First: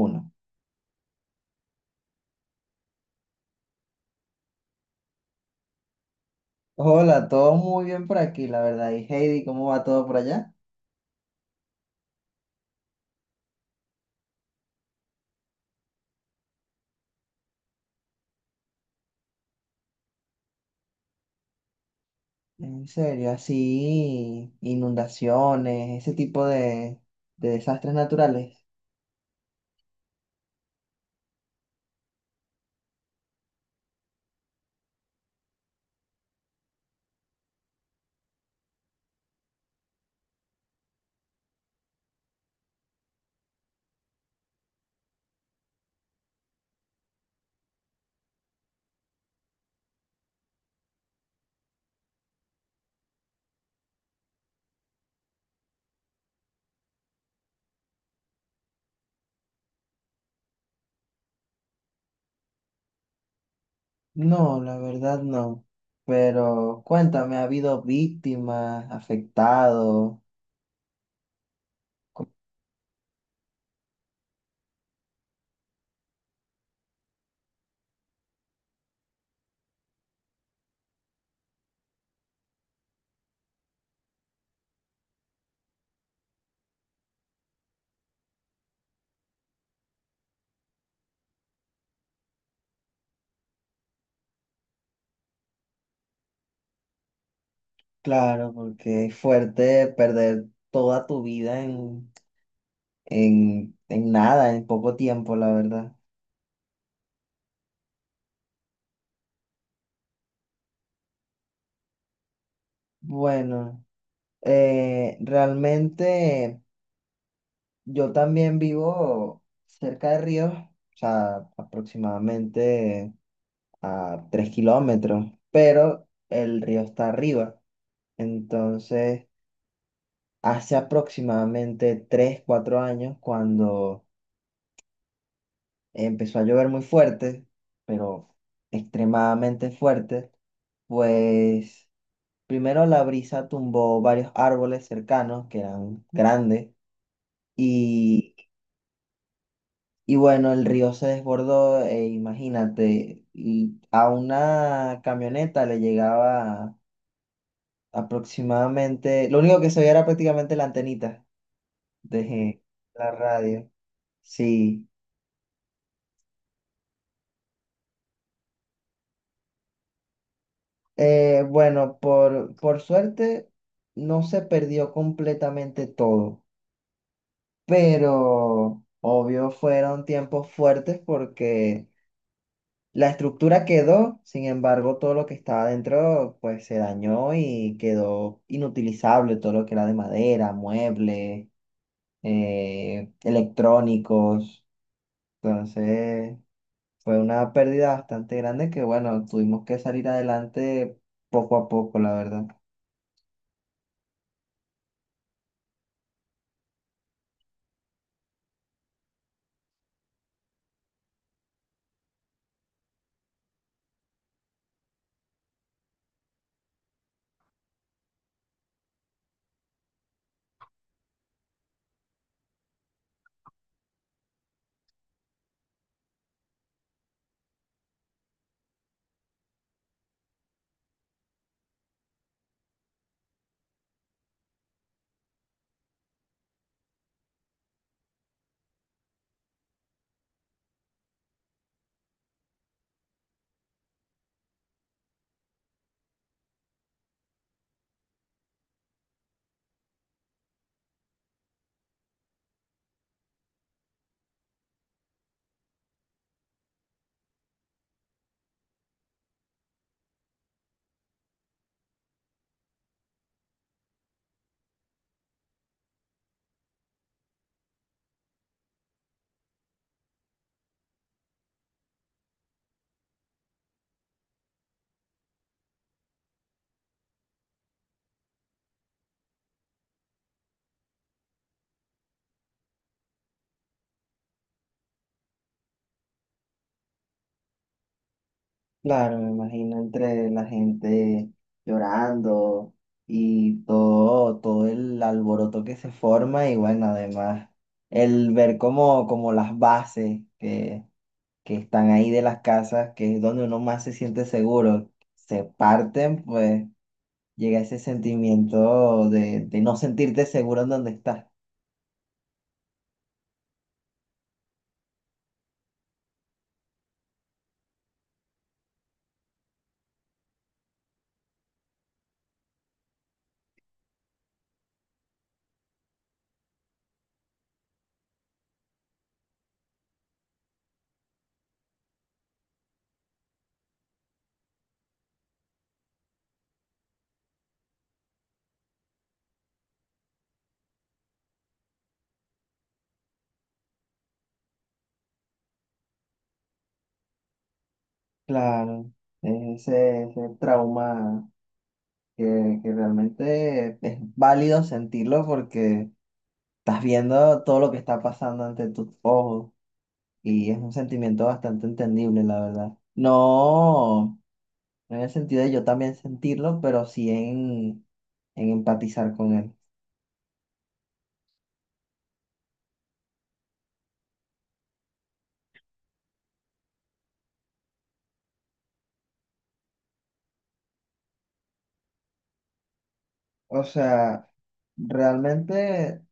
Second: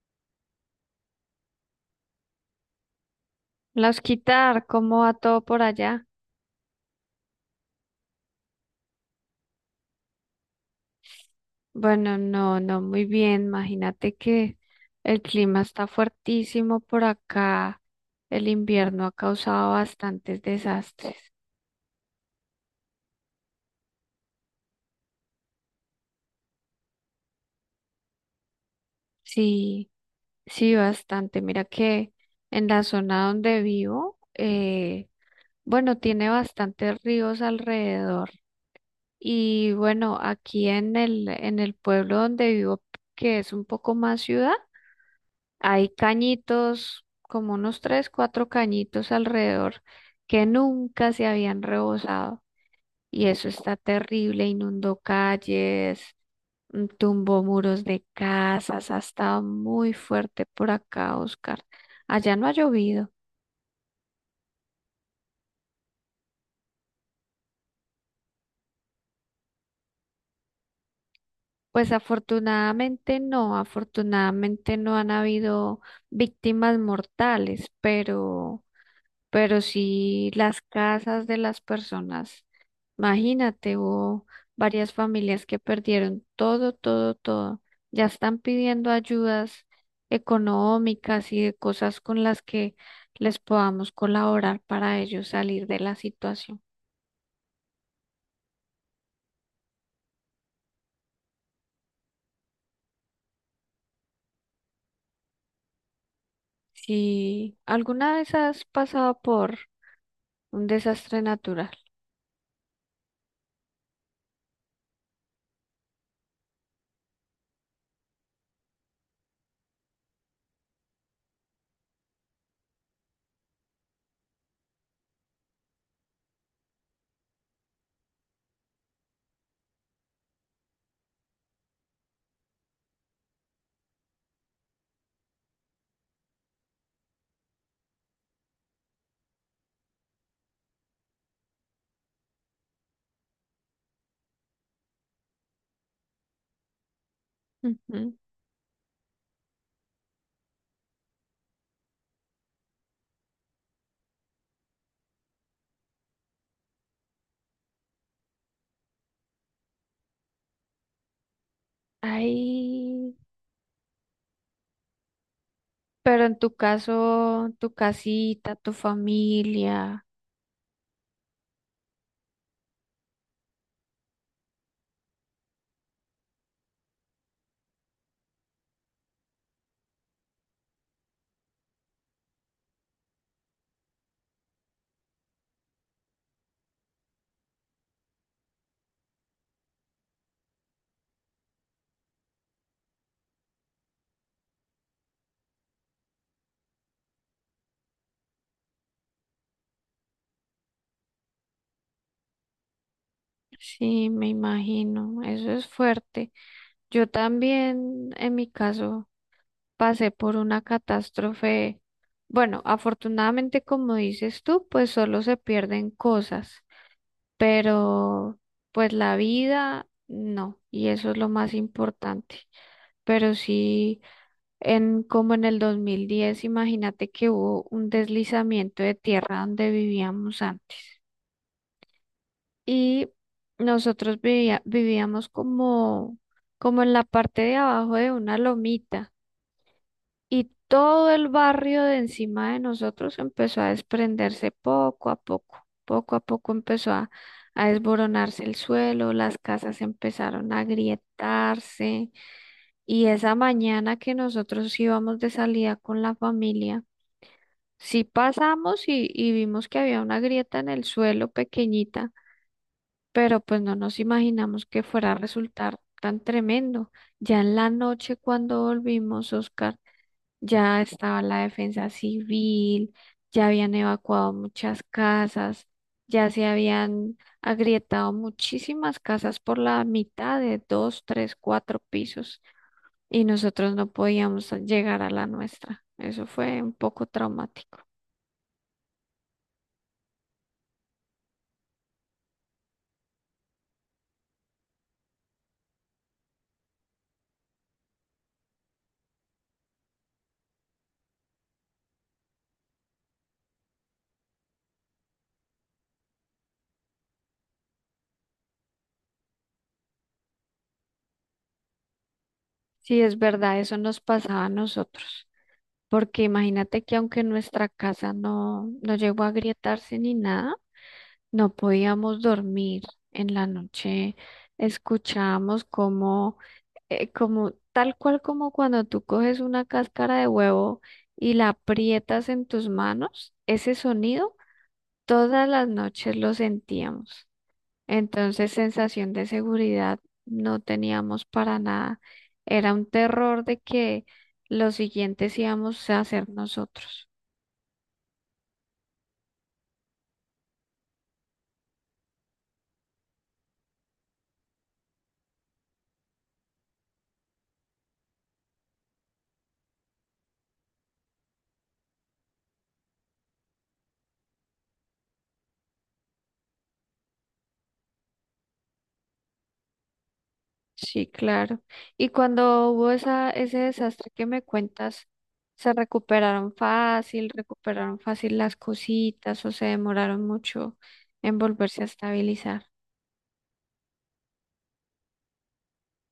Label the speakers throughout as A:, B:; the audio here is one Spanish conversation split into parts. A: Uno.
B: Las quitar, ¿cómo va todo por allá?
A: Hola, todo muy bien por aquí, la verdad. Y Heidi, ¿cómo va todo por allá?
B: Bueno, no, no, muy bien. Imagínate que el clima está fuertísimo por acá. El invierno ha causado bastantes desastres.
A: En serio, así, inundaciones, ese tipo de desastres naturales.
B: Sí, sí, bastante. Mira que en la zona donde vivo, bueno, tiene bastantes ríos alrededor. Y bueno, aquí en el pueblo donde vivo, que es un poco más ciudad. Hay cañitos, como unos tres, cuatro cañitos alrededor que nunca se habían rebosado. Y eso está terrible, inundó calles, tumbó muros de casas, ha estado muy fuerte por acá, Oscar. Allá no ha llovido.
A: No, la verdad no. Pero cuéntame, ¿ha habido víctimas, afectados?
B: Pues
A: Co-
B: afortunadamente no han habido víctimas mortales, pero sí las casas de las personas. Imagínate, hubo varias familias que perdieron todo, todo, todo. Ya están pidiendo ayudas económicas y de cosas con las que les podamos colaborar para ellos salir de la situación.
A: Claro, porque es fuerte perder toda tu vida en nada, en poco tiempo, la verdad.
B: Si alguna vez has pasado por un desastre natural,
A: Bueno, realmente. Yo también vivo cerca de ríos, o sea, aproximadamente a 3 kilómetros, pero el río está arriba. Entonces, hace aproximadamente 3, 4 años, cuando empezó a llover muy fuerte, pero extremadamente fuerte, pues primero la brisa tumbó varios árboles cercanos que eran grandes
B: ujú.
A: y Y bueno, el río se desbordó, e imagínate, y a una camioneta le llegaba aproximadamente, lo único que se veía era prácticamente la antenita de la
B: Ay,
A: radio. Sí.
B: pero en tu caso, tu casita, tu familia.
A: Bueno, por suerte no se perdió completamente todo, pero obvio fueron tiempos fuertes porque la estructura quedó, sin embargo, todo lo que estaba dentro pues se dañó y quedó inutilizable, todo lo que era de madera, muebles, electrónicos. Entonces fue una pérdida bastante grande que bueno, tuvimos que salir adelante poco a poco, la verdad.
B: Sí, me imagino, eso es fuerte. Yo también, en mi caso, pasé por una catástrofe. Bueno, afortunadamente, como dices tú, pues solo se pierden cosas, pero pues la vida no, y eso es lo más importante. Pero sí, en como en el 2010, imagínate que hubo un deslizamiento de tierra donde vivíamos antes. Y nosotros vivíamos como, como en la parte de abajo de una lomita y todo el barrio de encima de nosotros empezó a desprenderse poco a poco empezó a desboronarse el suelo, las casas empezaron a agrietarse y esa mañana que nosotros íbamos de salida con la familia, sí pasamos y vimos que había una grieta en el suelo pequeñita, pero pues no nos imaginamos que fuera a resultar tan tremendo. Ya en la noche cuando volvimos, Oscar, ya estaba la defensa civil, ya habían evacuado muchas casas, ya se habían agrietado muchísimas casas por la mitad de dos, tres, cuatro pisos y nosotros no podíamos llegar a la nuestra. Eso fue un poco traumático.
A: Claro, me imagino entre la gente llorando y todo, todo el alboroto que se forma y bueno, además el ver como, como las bases que están ahí de las casas, que es donde uno más se siente seguro, se parten, pues llega ese sentimiento de no sentirte seguro en donde estás.
B: Sí, es verdad, eso nos pasaba a nosotros. Porque imagínate que aunque nuestra casa no, no llegó a agrietarse ni nada, no podíamos dormir en la noche. Escuchábamos como, como tal cual como cuando tú coges una cáscara de huevo y la aprietas en tus manos, ese sonido todas las noches lo sentíamos. Entonces, sensación de seguridad no teníamos para nada. Era un terror de que los siguientes íbamos a ser nosotros.
A: Claro, es ese trauma que realmente es válido sentirlo porque... Estás viendo todo lo que está pasando ante tus ojos y es un sentimiento bastante entendible, la verdad. No, no en el sentido de yo también sentirlo, pero sí en empatizar con él.
B: Sí, claro. Y cuando hubo esa, ese desastre que me cuentas, ¿se recuperaron fácil las cositas o se demoraron mucho en volverse a estabilizar?
A: O sea, realmente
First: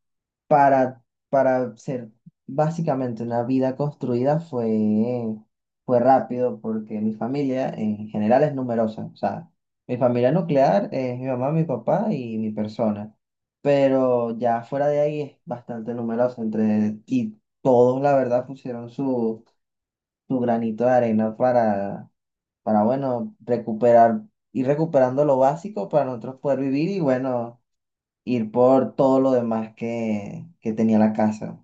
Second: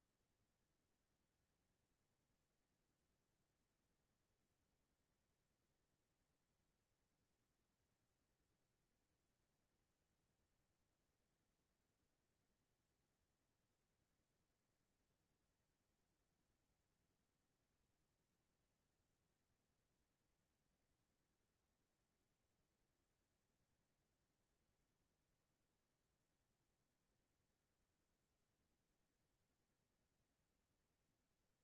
A: para, para ser básicamente una vida construida fue, fue rápido porque mi familia en general es numerosa. O sea, mi familia nuclear es mi mamá, mi papá y mi persona. Pero ya fuera de ahí es bastante numerosa entre, y todos, la verdad, pusieron su granito de arena para, bueno, recuperar, ir recuperando lo básico para nosotros poder vivir y, bueno, ir por todo lo demás que tenía la casa.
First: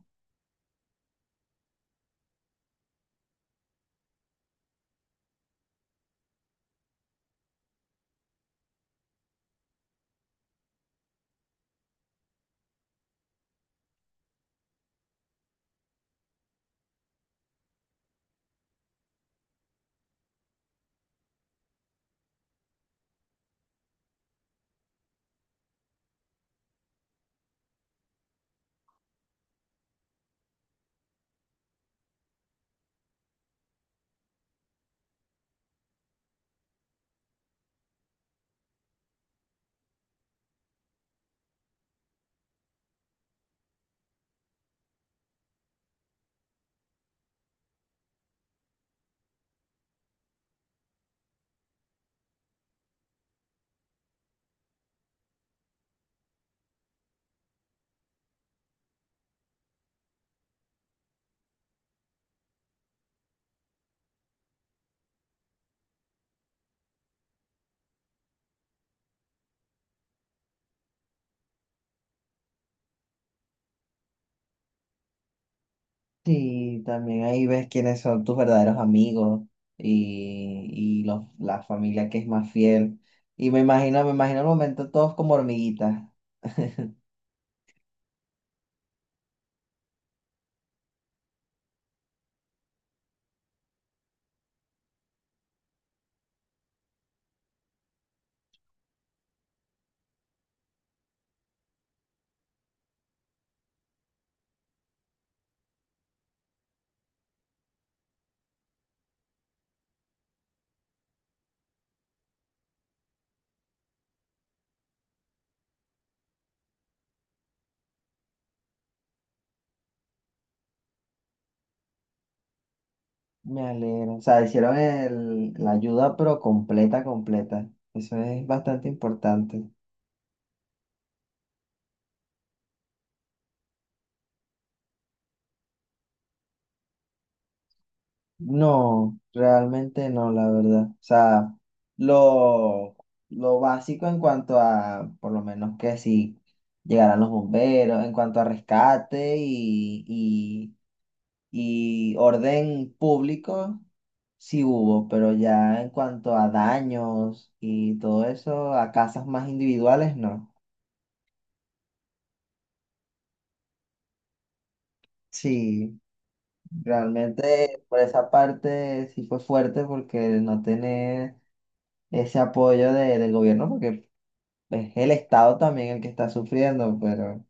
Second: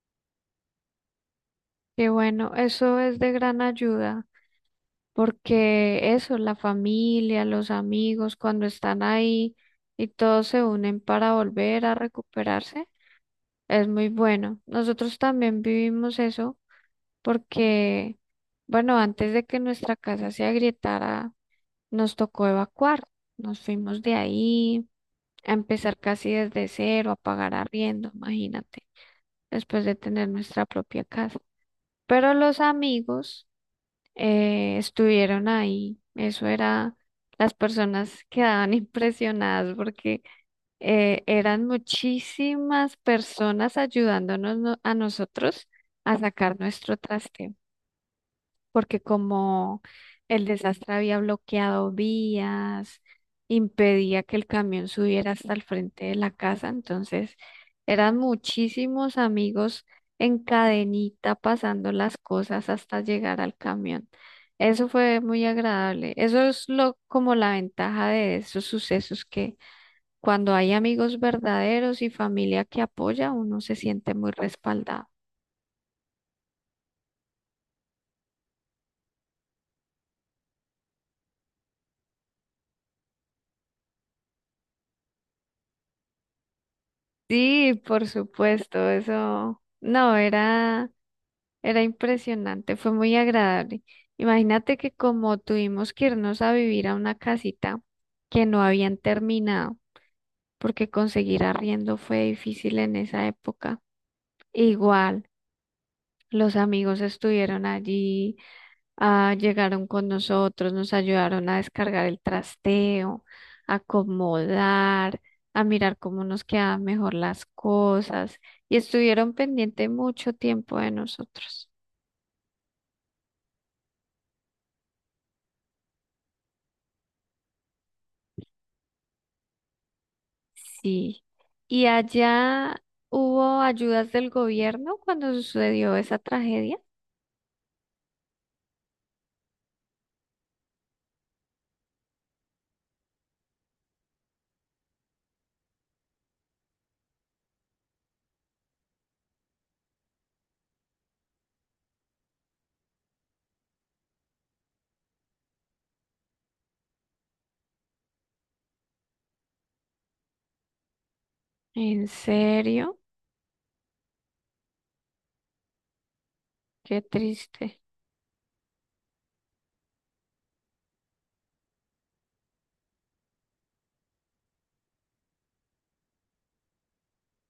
B: Qué bueno, eso es de gran ayuda, porque eso, la familia, los amigos, cuando están ahí y todos se unen para volver a recuperarse, es muy bueno. Nosotros también vivimos eso porque, bueno, antes de que nuestra casa se agrietara, nos tocó evacuar. Nos fuimos de ahí a empezar casi desde cero, a pagar arriendo, imagínate, después de tener nuestra propia casa. Pero los amigos estuvieron ahí. Eso era, las personas quedaban impresionadas porque eran muchísimas personas ayudándonos a nosotros a sacar nuestro traste. Porque como el desastre había bloqueado vías, impedía que el camión subiera hasta el frente de la casa, entonces eran muchísimos amigos en cadenita pasando las cosas hasta llegar al camión. Eso fue muy agradable. Eso es lo como la ventaja de esos sucesos que cuando hay amigos verdaderos y familia que apoya, uno se siente muy respaldado.
A: Sí, también ahí ves quiénes son tus verdaderos amigos y, y los, la familia que es más fiel. Y me imagino el momento todos como hormiguitas.
B: Sí, por supuesto, eso no era. Era impresionante, fue muy agradable. Imagínate que como tuvimos que irnos a vivir a una casita que no habían terminado, porque conseguir arriendo fue difícil en esa época. Igual, los amigos estuvieron allí, ah, llegaron con nosotros, nos ayudaron a descargar el trasteo, a acomodar, a mirar cómo nos quedaban mejor las cosas y estuvieron pendiente mucho tiempo de nosotros.
A: Me alegro. O sea, hicieron el, la ayuda, pero completa, completa. Eso es bastante importante.
B: Sí. ¿Y allá hubo ayudas del gobierno cuando sucedió esa tragedia?
A: No, realmente no, la verdad. O sea, lo, lo básico en cuanto a, por lo menos que si llegaran los bomberos, en cuanto a rescate y orden público sí hubo, pero ya en cuanto a daños y todo eso, a casas más individuales, no.
B: ¿En serio?
A: Sí,
B: Qué triste.
A: realmente por esa parte sí fue fuerte porque no tener ese apoyo de- del gobierno, porque es el Estado también el que está sufriendo, pero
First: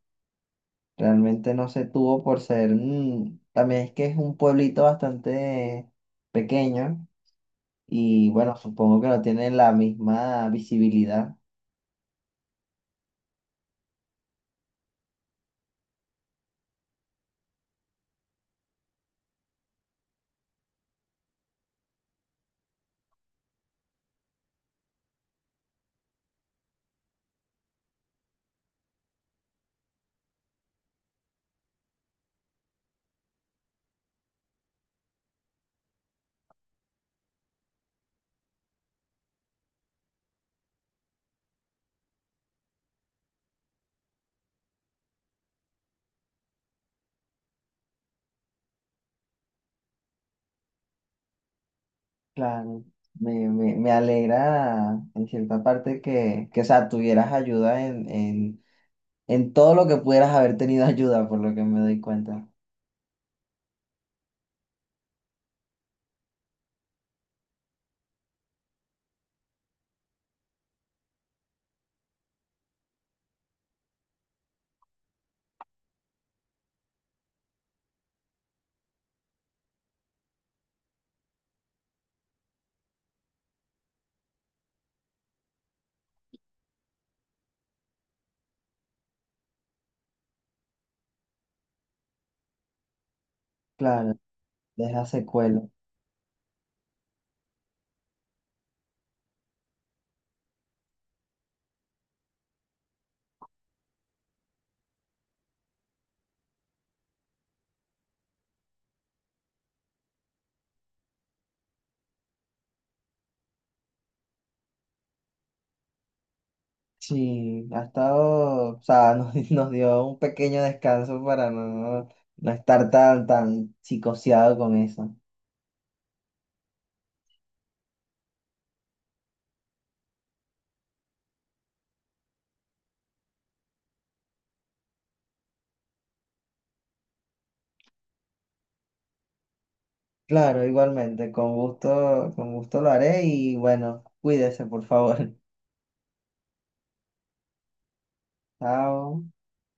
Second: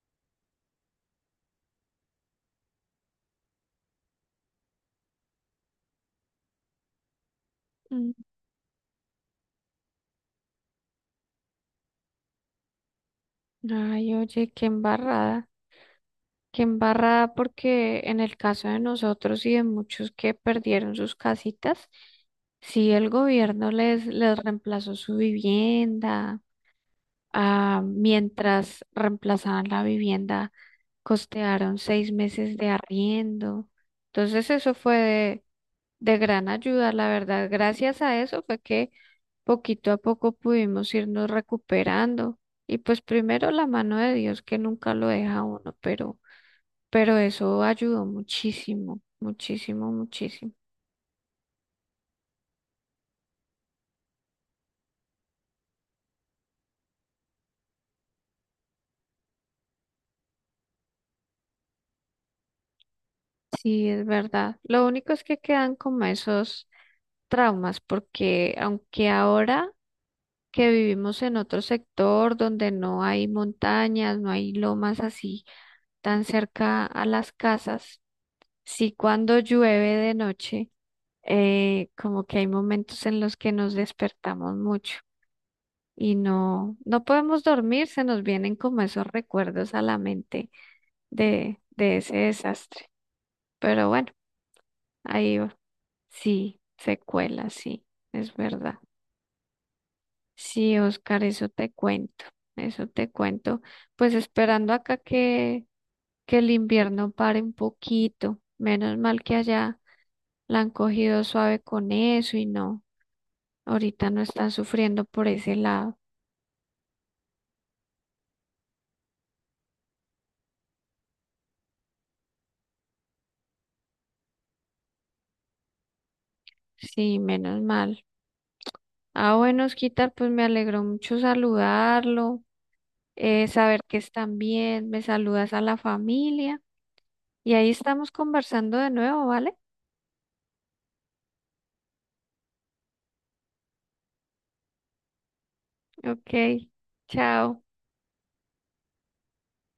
A: realmente no se tuvo por ser, también es que es un pueblito bastante pequeño
B: Mm.
A: y bueno, supongo que no tiene la misma visibilidad.
B: Ay, oye, qué embarrada. Qué embarrada porque en el caso de nosotros y de muchos que perdieron sus casitas, sí, el gobierno les, les reemplazó su vivienda. Ah, mientras reemplazaban la vivienda, costearon 6 meses de arriendo. Entonces eso fue de gran ayuda, la verdad. Gracias a eso fue que poquito a poco pudimos irnos recuperando. Y pues primero la mano de Dios que nunca lo deja a uno, pero eso ayudó muchísimo, muchísimo, muchísimo.
A: Claro, me alegra en cierta parte o sea, tuvieras ayuda en todo lo que pudieras haber tenido ayuda, por lo que me doy cuenta.
B: Sí, es verdad. Lo único es que quedan como esos traumas, porque aunque ahora que vivimos en otro sector donde no hay montañas, no hay lomas así tan cerca a las casas. Sí, cuando llueve de noche, como que hay momentos en los que nos despertamos mucho y no, no podemos dormir, se nos vienen como esos recuerdos a la mente de ese desastre. Pero bueno,
A: Claro, deja
B: ahí va.
A: secuela.
B: Sí, secuela, sí, es verdad. Sí, Oscar, eso te cuento, eso te cuento. Pues esperando acá que el invierno pare un poquito. Menos mal que allá la han cogido suave con eso y no, ahorita no están sufriendo por ese lado.
A: Sí, ha estado, o sea, nos, nos dio un pequeño descanso para no, no estar tan psicoseado con eso.
B: Sí, menos mal. Ah, bueno, Osquitar, pues me alegró mucho saludarlo, saber que están bien, me saludas a la familia y ahí estamos conversando de nuevo, ¿vale?
A: Claro, igualmente, con gusto lo haré y bueno, cuídese, por favor.
B: Ok, chao.
A: Chao.